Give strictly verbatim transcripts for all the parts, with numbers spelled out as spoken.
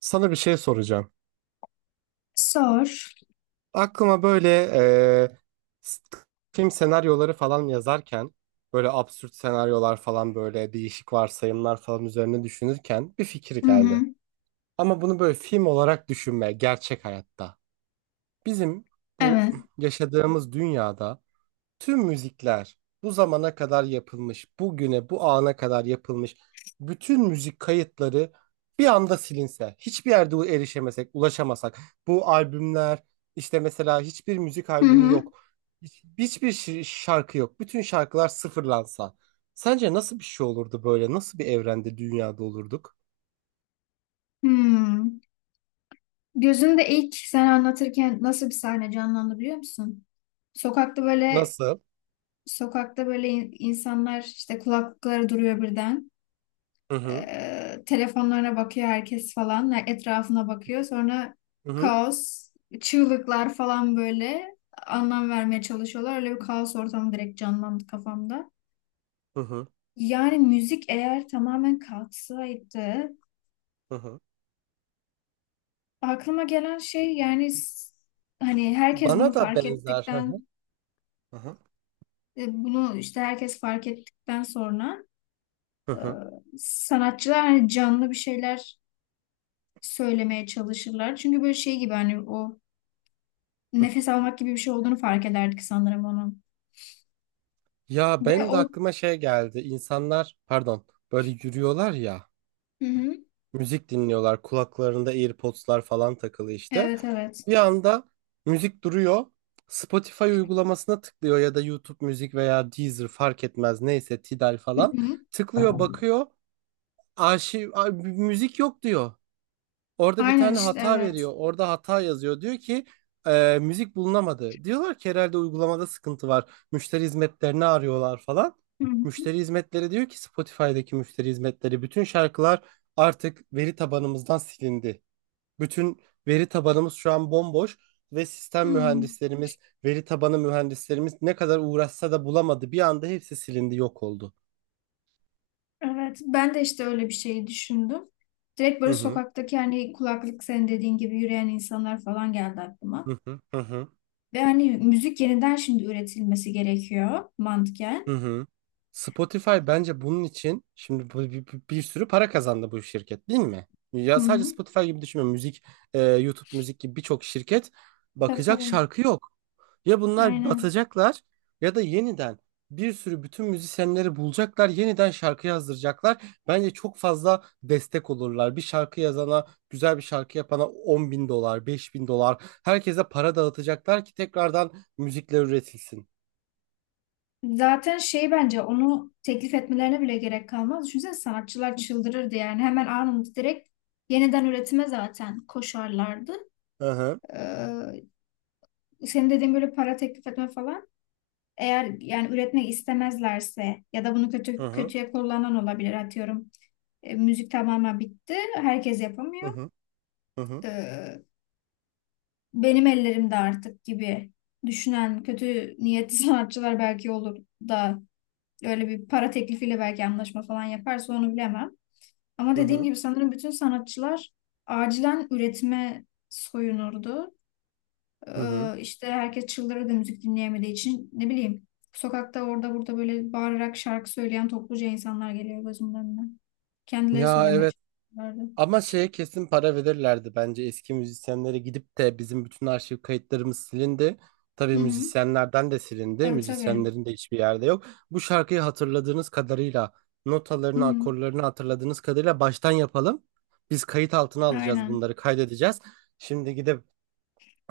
Sana bir şey soracağım. Sor. Aklıma böyle e, s- film senaryoları falan yazarken böyle absürt senaryolar falan böyle değişik varsayımlar falan üzerine düşünürken bir fikir Hı geldi. hı. Ama bunu böyle film olarak düşünme gerçek hayatta. Bizim bu Evet. yaşadığımız dünyada tüm müzikler bu zamana kadar yapılmış, bugüne, bu ana kadar yapılmış bütün müzik kayıtları bir anda silinse, hiçbir yerde erişemesek, ulaşamasak, bu albümler, işte mesela hiçbir müzik Hı albümü hı. yok, hiç- hiçbir şi- şarkı yok, bütün şarkılar sıfırlansa, sence nasıl bir şey olurdu böyle? Nasıl bir evrende, dünyada olurduk? Hmm. Gözünde ilk sen anlatırken nasıl bir sahne canlandı biliyor musun? Sokakta böyle Nasıl? sokakta böyle in- insanlar işte kulaklıkları duruyor birden. Hı hı, Ee, telefonlarına bakıyor herkes falan. Yani etrafına bakıyor. Sonra hı hı, kaos, çığlıklar falan böyle anlam vermeye çalışıyorlar. Öyle bir kaos ortamı direkt canlandı kafamda. hı hı, Yani müzik eğer tamamen kalksaydı hı hı. aklıma gelen şey yani s- hani herkes bunu Bana da fark benzer. Hı hı, ettikten hı hı, e, bunu işte herkes fark ettikten sonra, hı e, hı. sanatçılar hani canlı bir şeyler söylemeye çalışırlar. Çünkü böyle şey gibi hani o nefes almak gibi bir şey olduğunu fark ederdik sanırım onun. Ya Ve benim de o aklıma şey geldi. İnsanlar pardon böyle yürüyorlar ya Hı hı. müzik dinliyorlar kulaklarında AirPods'lar falan takılı işte. Evet evet. Bir anda müzik duruyor. Spotify uygulamasına tıklıyor ya da YouTube müzik veya Deezer fark etmez neyse Tidal Hı falan. hı. Tıklıyor bakıyor arşiv a- müzik yok diyor. Orada bir Aynen tane işte hata evet. veriyor. Orada hata yazıyor. Diyor ki e, müzik bulunamadı. Diyorlar ki herhalde uygulamada sıkıntı var. Müşteri hizmetlerini arıyorlar falan. Hı hı. Müşteri hizmetleri diyor ki, Spotify'daki müşteri hizmetleri, bütün şarkılar artık veri tabanımızdan silindi. Bütün veri tabanımız şu an bomboş ve sistem Hı. mühendislerimiz, veri tabanı mühendislerimiz ne kadar uğraşsa da bulamadı. Bir anda hepsi silindi, yok oldu. Evet, ben de işte öyle bir şey düşündüm. Direkt böyle Hı hı. sokaktaki hani kulaklık senin dediğin gibi yürüyen insanlar falan geldi aklıma. Hı hı. Hı hı. Ve hani müzik yeniden şimdi üretilmesi gerekiyor mantıken. Hı hı. Spotify bence bunun için şimdi bu- bir, bir, bir sürü para kazandı bu şirket, değil mi? Hı Ya sadece hı. Spotify gibi düşünme. Müzik, e, YouTube müzik gibi birçok şirket Tabii bakacak, tabii. şarkı yok. Ya bunlar Aynen. batacaklar ya da yeniden bir sürü bütün müzisyenleri bulacaklar, yeniden şarkı yazdıracaklar. Bence çok fazla destek olurlar. Bir şarkı yazana, güzel bir şarkı yapana on bin dolar, beş bin dolar. Herkese para dağıtacaklar ki tekrardan müzikler üretilsin. Zaten şey bence onu teklif etmelerine bile gerek kalmaz. Düşünsene, sanatçılar çıldırırdı yani. Hemen anında direkt yeniden üretime zaten koşarlardı. Hı hı. Ee, Senin dediğin böyle para teklif etme falan. Eğer yani üretmek istemezlerse ya da bunu Hı kötü hı. kötüye kullanan olabilir atıyorum. E, müzik tamamen bitti. Herkes Hı yapamıyor. hı. Hı hı. Ee, Benim ellerimde artık gibi düşünen kötü niyetli sanatçılar belki olur da öyle bir para teklifiyle belki anlaşma falan yaparsa onu bilemem. Ama Hı dediğim hı. gibi sanırım bütün sanatçılar acilen üretime soyunurdu. Hı hı. Ee, işte herkes çıldırırdı müzik dinleyemediği için. Ne bileyim, sokakta orada burada böyle bağırarak şarkı söyleyen topluca insanlar geliyor gözümün önüne. Kendileri Ya söylemeye evet. çalışıyorlardı. Ama şeye kesin para verirlerdi bence, eski müzisyenlere gidip de bizim bütün arşiv kayıtlarımız silindi. Tabii Hı hı. müzisyenlerden de silindi. Tabii tabii. Müzisyenlerin de hiçbir yerde yok. Bu şarkıyı hatırladığınız kadarıyla, Hı notalarını, hı. akorlarını hatırladığınız kadarıyla baştan yapalım. Biz kayıt altına alacağız Aynen. bunları, kaydedeceğiz. Şimdi gidip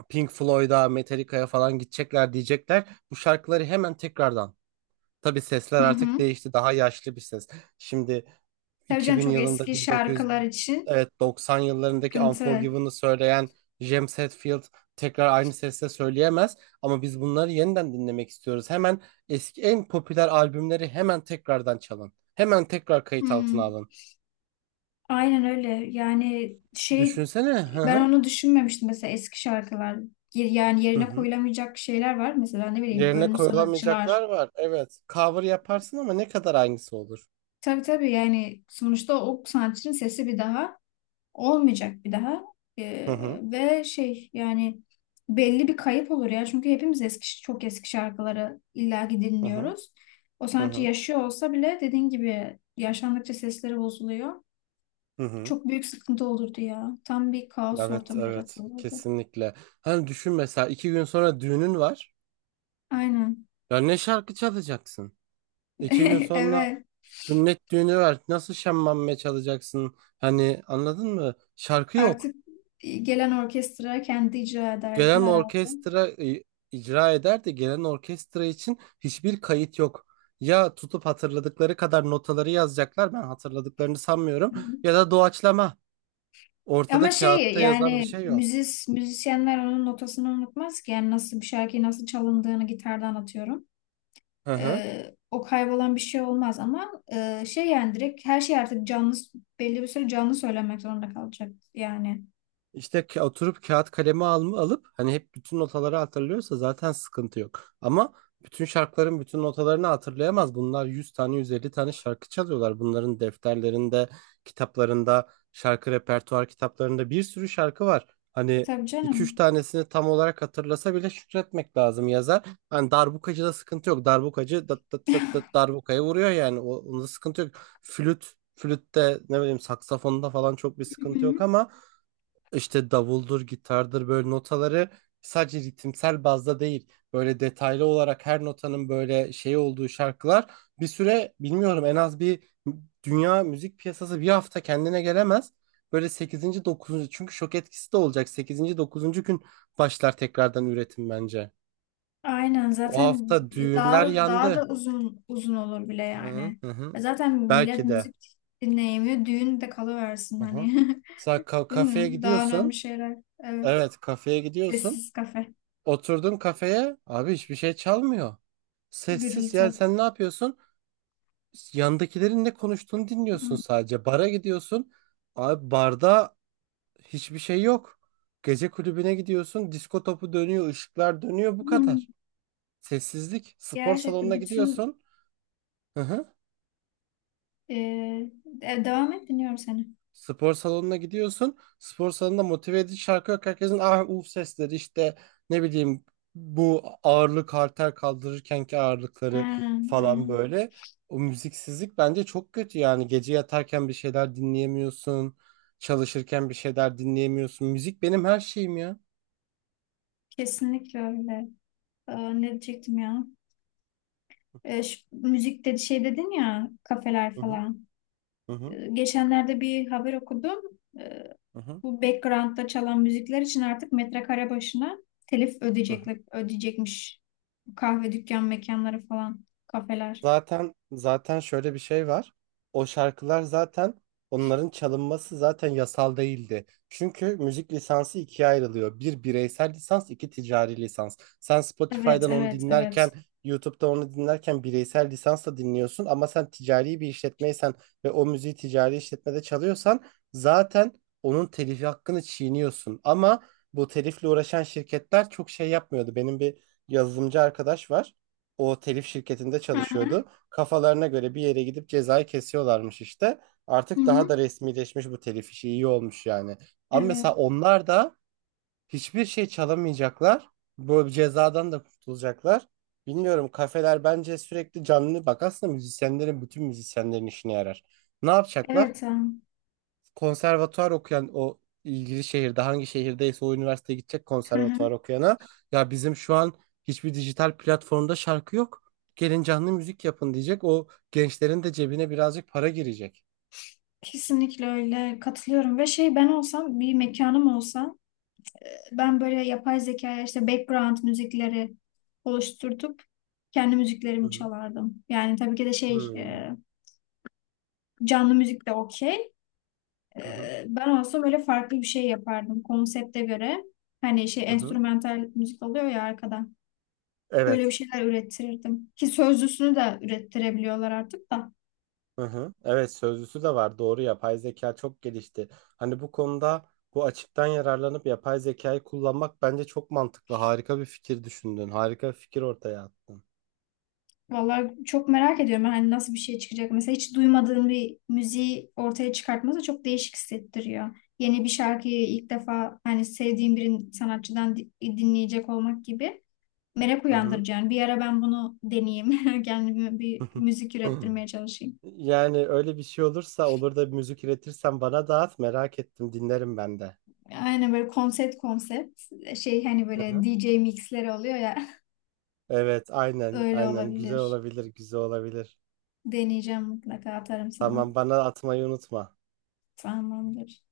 Pink Floyd'a, Metallica'ya falan gidecekler, diyecekler bu şarkıları hemen tekrardan. Tabii sesler Hı artık hı. değişti. Daha yaşlı bir ses. Şimdi Tabii canım, iki bin çok yılında, eski bin dokuz yüz şarkılar için evet doksan yıllarındaki sıkıntı. Unforgiven'ı söyleyen James Hetfield tekrar aynı sesle söyleyemez ama biz bunları yeniden dinlemek istiyoruz. Hemen eski en popüler albümleri hemen tekrardan çalın. Hemen tekrar kayıt altına Hmm, alın. aynen öyle. Yani şey, Düşünsene. Hı ben hı. onu düşünmemiştim mesela eski şarkılar. Yer- Yani Hı yerine hı. koyulamayacak şeyler var. Mesela ne bileyim, Yerine ölmüş sanatçılar. koyulamayacaklar var. Evet. Cover yaparsın ama ne kadar aynısı olur. Tabii tabii, yani sonuçta o sanatçının sesi bir daha olmayacak bir daha. Hı Ee, hı. Ve şey yani belli bir kayıp olur ya. Çünkü hepimiz eski çok eski şarkıları illaki Hı hı. dinliyoruz. O Hı sanatçı hı. yaşıyor olsa bile dediğin gibi yaşlandıkça sesleri bozuluyor. Hı hı. Çok büyük sıkıntı olurdu ya. Tam bir kaos Evet, ortamı evet. yaratılırdı. Kesinlikle. Hani düşün, mesela iki gün sonra düğünün var. Aynen. Ya ne şarkı çalacaksın? İki gün sonra Evet. sünnet düğünü var. Nasıl şemmame çalacaksın? Hani anladın mı? Şarkı yok. Artık gelen orkestra kendi icra ederdi Gelen herhalde. orkestra e, icra eder de gelen orkestra için hiçbir kayıt yok. Ya tutup hatırladıkları kadar notaları yazacaklar. Ben hatırladıklarını sanmıyorum. Ya da doğaçlama. Ama Ortada şey kağıtta yazan bir yani şey yok. müzis müzisyenler onun notasını unutmaz ki. Yani nasıl bir şarkıyı nasıl çalındığını gitardan atıyorum. Hı hı. Ee, o kaybolan bir şey olmaz ama e, şey yani direkt her şey artık canlı, belli bir süre canlı söylemek zorunda kalacak yani. İşte ka- oturup kağıt kalemi alma, alıp hani hep bütün notaları hatırlıyorsa zaten sıkıntı yok. Ama bütün şarkıların bütün notalarını hatırlayamaz. Bunlar yüz tane, yüz elli tane şarkı çalıyorlar. Bunların defterlerinde, kitaplarında, şarkı repertuar kitaplarında bir sürü şarkı var. Hani Tabii iki üç canım. tanesini tam olarak hatırlasa bile şükretmek lazım yazar. Hani darbukacıda sıkıntı yok. Darbukacı dıt dıt dıt dıt darbukaya vuruyor yani. O, onda sıkıntı yok. Flüt, flütte ne bileyim, saksafonda falan çok bir sıkıntı yok ama işte davuldur, gitardır, böyle notaları sadece ritimsel bazda değil böyle detaylı olarak her notanın böyle şey olduğu şarkılar bir süre, bilmiyorum en az bir, dünya müzik piyasası bir hafta kendine gelemez. Böyle sekizinci dokuzuncu, çünkü şok etkisi de olacak, sekizinci dokuzuncu gün başlar tekrardan üretim bence. Aynen O zaten hafta düğünler daha daha da yandı. uzun uzun olur bile Hı yani. hı. Hı. E zaten millet Belki de. müzik dinleyemiyor. Düğün de kalıversin Hı hı. hani. Sen ka- Değil kafeye mi? Daha önemli gidiyorsun. şeyler. Evet. Evet, kafeye gidiyorsun. Sessiz kafe. Oturdun kafeye, abi hiçbir şey çalmıyor. Sessiz, yani Gürültü. sen ne yapıyorsun? Yandakilerin ne konuştuğunu dinliyorsun Hmm. sadece. Bara gidiyorsun. Abi barda hiçbir şey yok. Gece kulübüne gidiyorsun. Disko topu dönüyor, ışıklar dönüyor, bu Hmm. kadar. Sessizlik. Spor Gerçekten salonuna bütün gidiyorsun. Hı hı. e, e, devam et, dinliyorum seni. Spor salonuna gidiyorsun. Spor salonunda motive edici şarkı yok. Herkesin ah uf sesleri, işte ne bileyim, bu ağırlık halter kaldırırkenki ağırlıkları Aynen, falan aynen. böyle. O müziksizlik bence çok kötü yani. Gece yatarken bir şeyler dinleyemiyorsun. Çalışırken bir şeyler dinleyemiyorsun. Müzik benim her şeyim ya. Kesinlikle öyle. Ee, ne diyecektim ya? Ee, şu müzik dedi şey dedin ya, kafeler falan. Hı hı, Ee, geçenlerde bir haber okudum. E, hı hı. bu background'da çalan müzikler için artık metrekare başına telif Hı hı. ödeyecekler, ödeyecekmiş. Kahve dükkan mekanları falan, kafeler. Zaten zaten şöyle bir şey var. O şarkılar zaten, onların çalınması zaten yasal değildi. Çünkü müzik lisansı ikiye ayrılıyor. Bir bireysel lisans, iki ticari lisans. Sen Evet, Spotify'dan onu evet, dinlerken, evet. YouTube'da onu dinlerken bireysel lisansla dinliyorsun ama sen ticari bir işletmeysen ve o müziği ticari işletmede çalıyorsan zaten onun telifi hakkını çiğniyorsun. Ama bu telifle uğraşan şirketler çok şey yapmıyordu. Benim bir yazılımcı arkadaş var, o telif şirketinde Hı hı. çalışıyordu. Kafalarına göre bir yere gidip cezayı kesiyorlarmış işte. Hı Artık daha hı. da resmileşmiş bu telif işi, iyi olmuş yani. Ama Evet. mesela onlar da hiçbir şey çalamayacaklar. Bu cezadan da kurtulacaklar. Bilmiyorum, kafeler bence sürekli canlı, bak aslında müzisyenlerin, bütün müzisyenlerin işine yarar. Ne yapacaklar? Evet. Am. Konservatuvar okuyan, o ilgili şehirde hangi şehirdeyse o üniversiteye gidecek Hı hı. konservatuvar okuyana, ya bizim şu an hiçbir dijital platformda şarkı yok, gelin canlı müzik yapın diyecek. O gençlerin de cebine birazcık para girecek. Kesinlikle öyle, katılıyorum. Ve şey, ben olsam bir mekanım olsa, ben böyle yapay zekaya işte background müzikleri oluşturtup kendi Hı müziklerimi hı. çalardım. Yani tabii ki de şey, Hmm. e, canlı müzik de okey. Hı hı. Ee, Ben olsam öyle farklı bir şey yapardım konsepte göre. Hani şey, Hı hı. enstrümantal müzik oluyor ya arkada. Öyle bir Evet. şeyler ürettirirdim. Ki sözlüsünü de ürettirebiliyorlar artık da. Hı hı. Evet, sözlüsü de var. Doğru, yapay zeka çok gelişti. Hani bu konuda bu açıktan yararlanıp yapay zekayı kullanmak bence çok mantıklı. Harika bir fikir düşündün. Harika bir fikir ortaya attın. Vallahi çok merak ediyorum hani nasıl bir şey çıkacak. Mesela hiç duymadığın bir müziği ortaya çıkartması çok değişik hissettiriyor. Yeni bir şarkıyı ilk defa hani sevdiğin bir sanatçıdan di- dinleyecek olmak gibi merak Hı hı. uyandırıcı. Yani bir ara ben bunu deneyeyim. Kendime bir Hı hı. müzik ürettirmeye çalışayım. Yani öyle bir şey olursa, olur da bir müzik üretirsen bana dağıt, merak ettim, dinlerim ben de. Aynen böyle konsept konsept şey, hani Hı böyle hı. D J mixleri oluyor ya. Evet aynen, Öyle aynen, güzel olabilir. olabilir, güzel olabilir. Deneyeceğim, mutlaka atarım sana. Tamam, bana atmayı unutma. Tamamdır.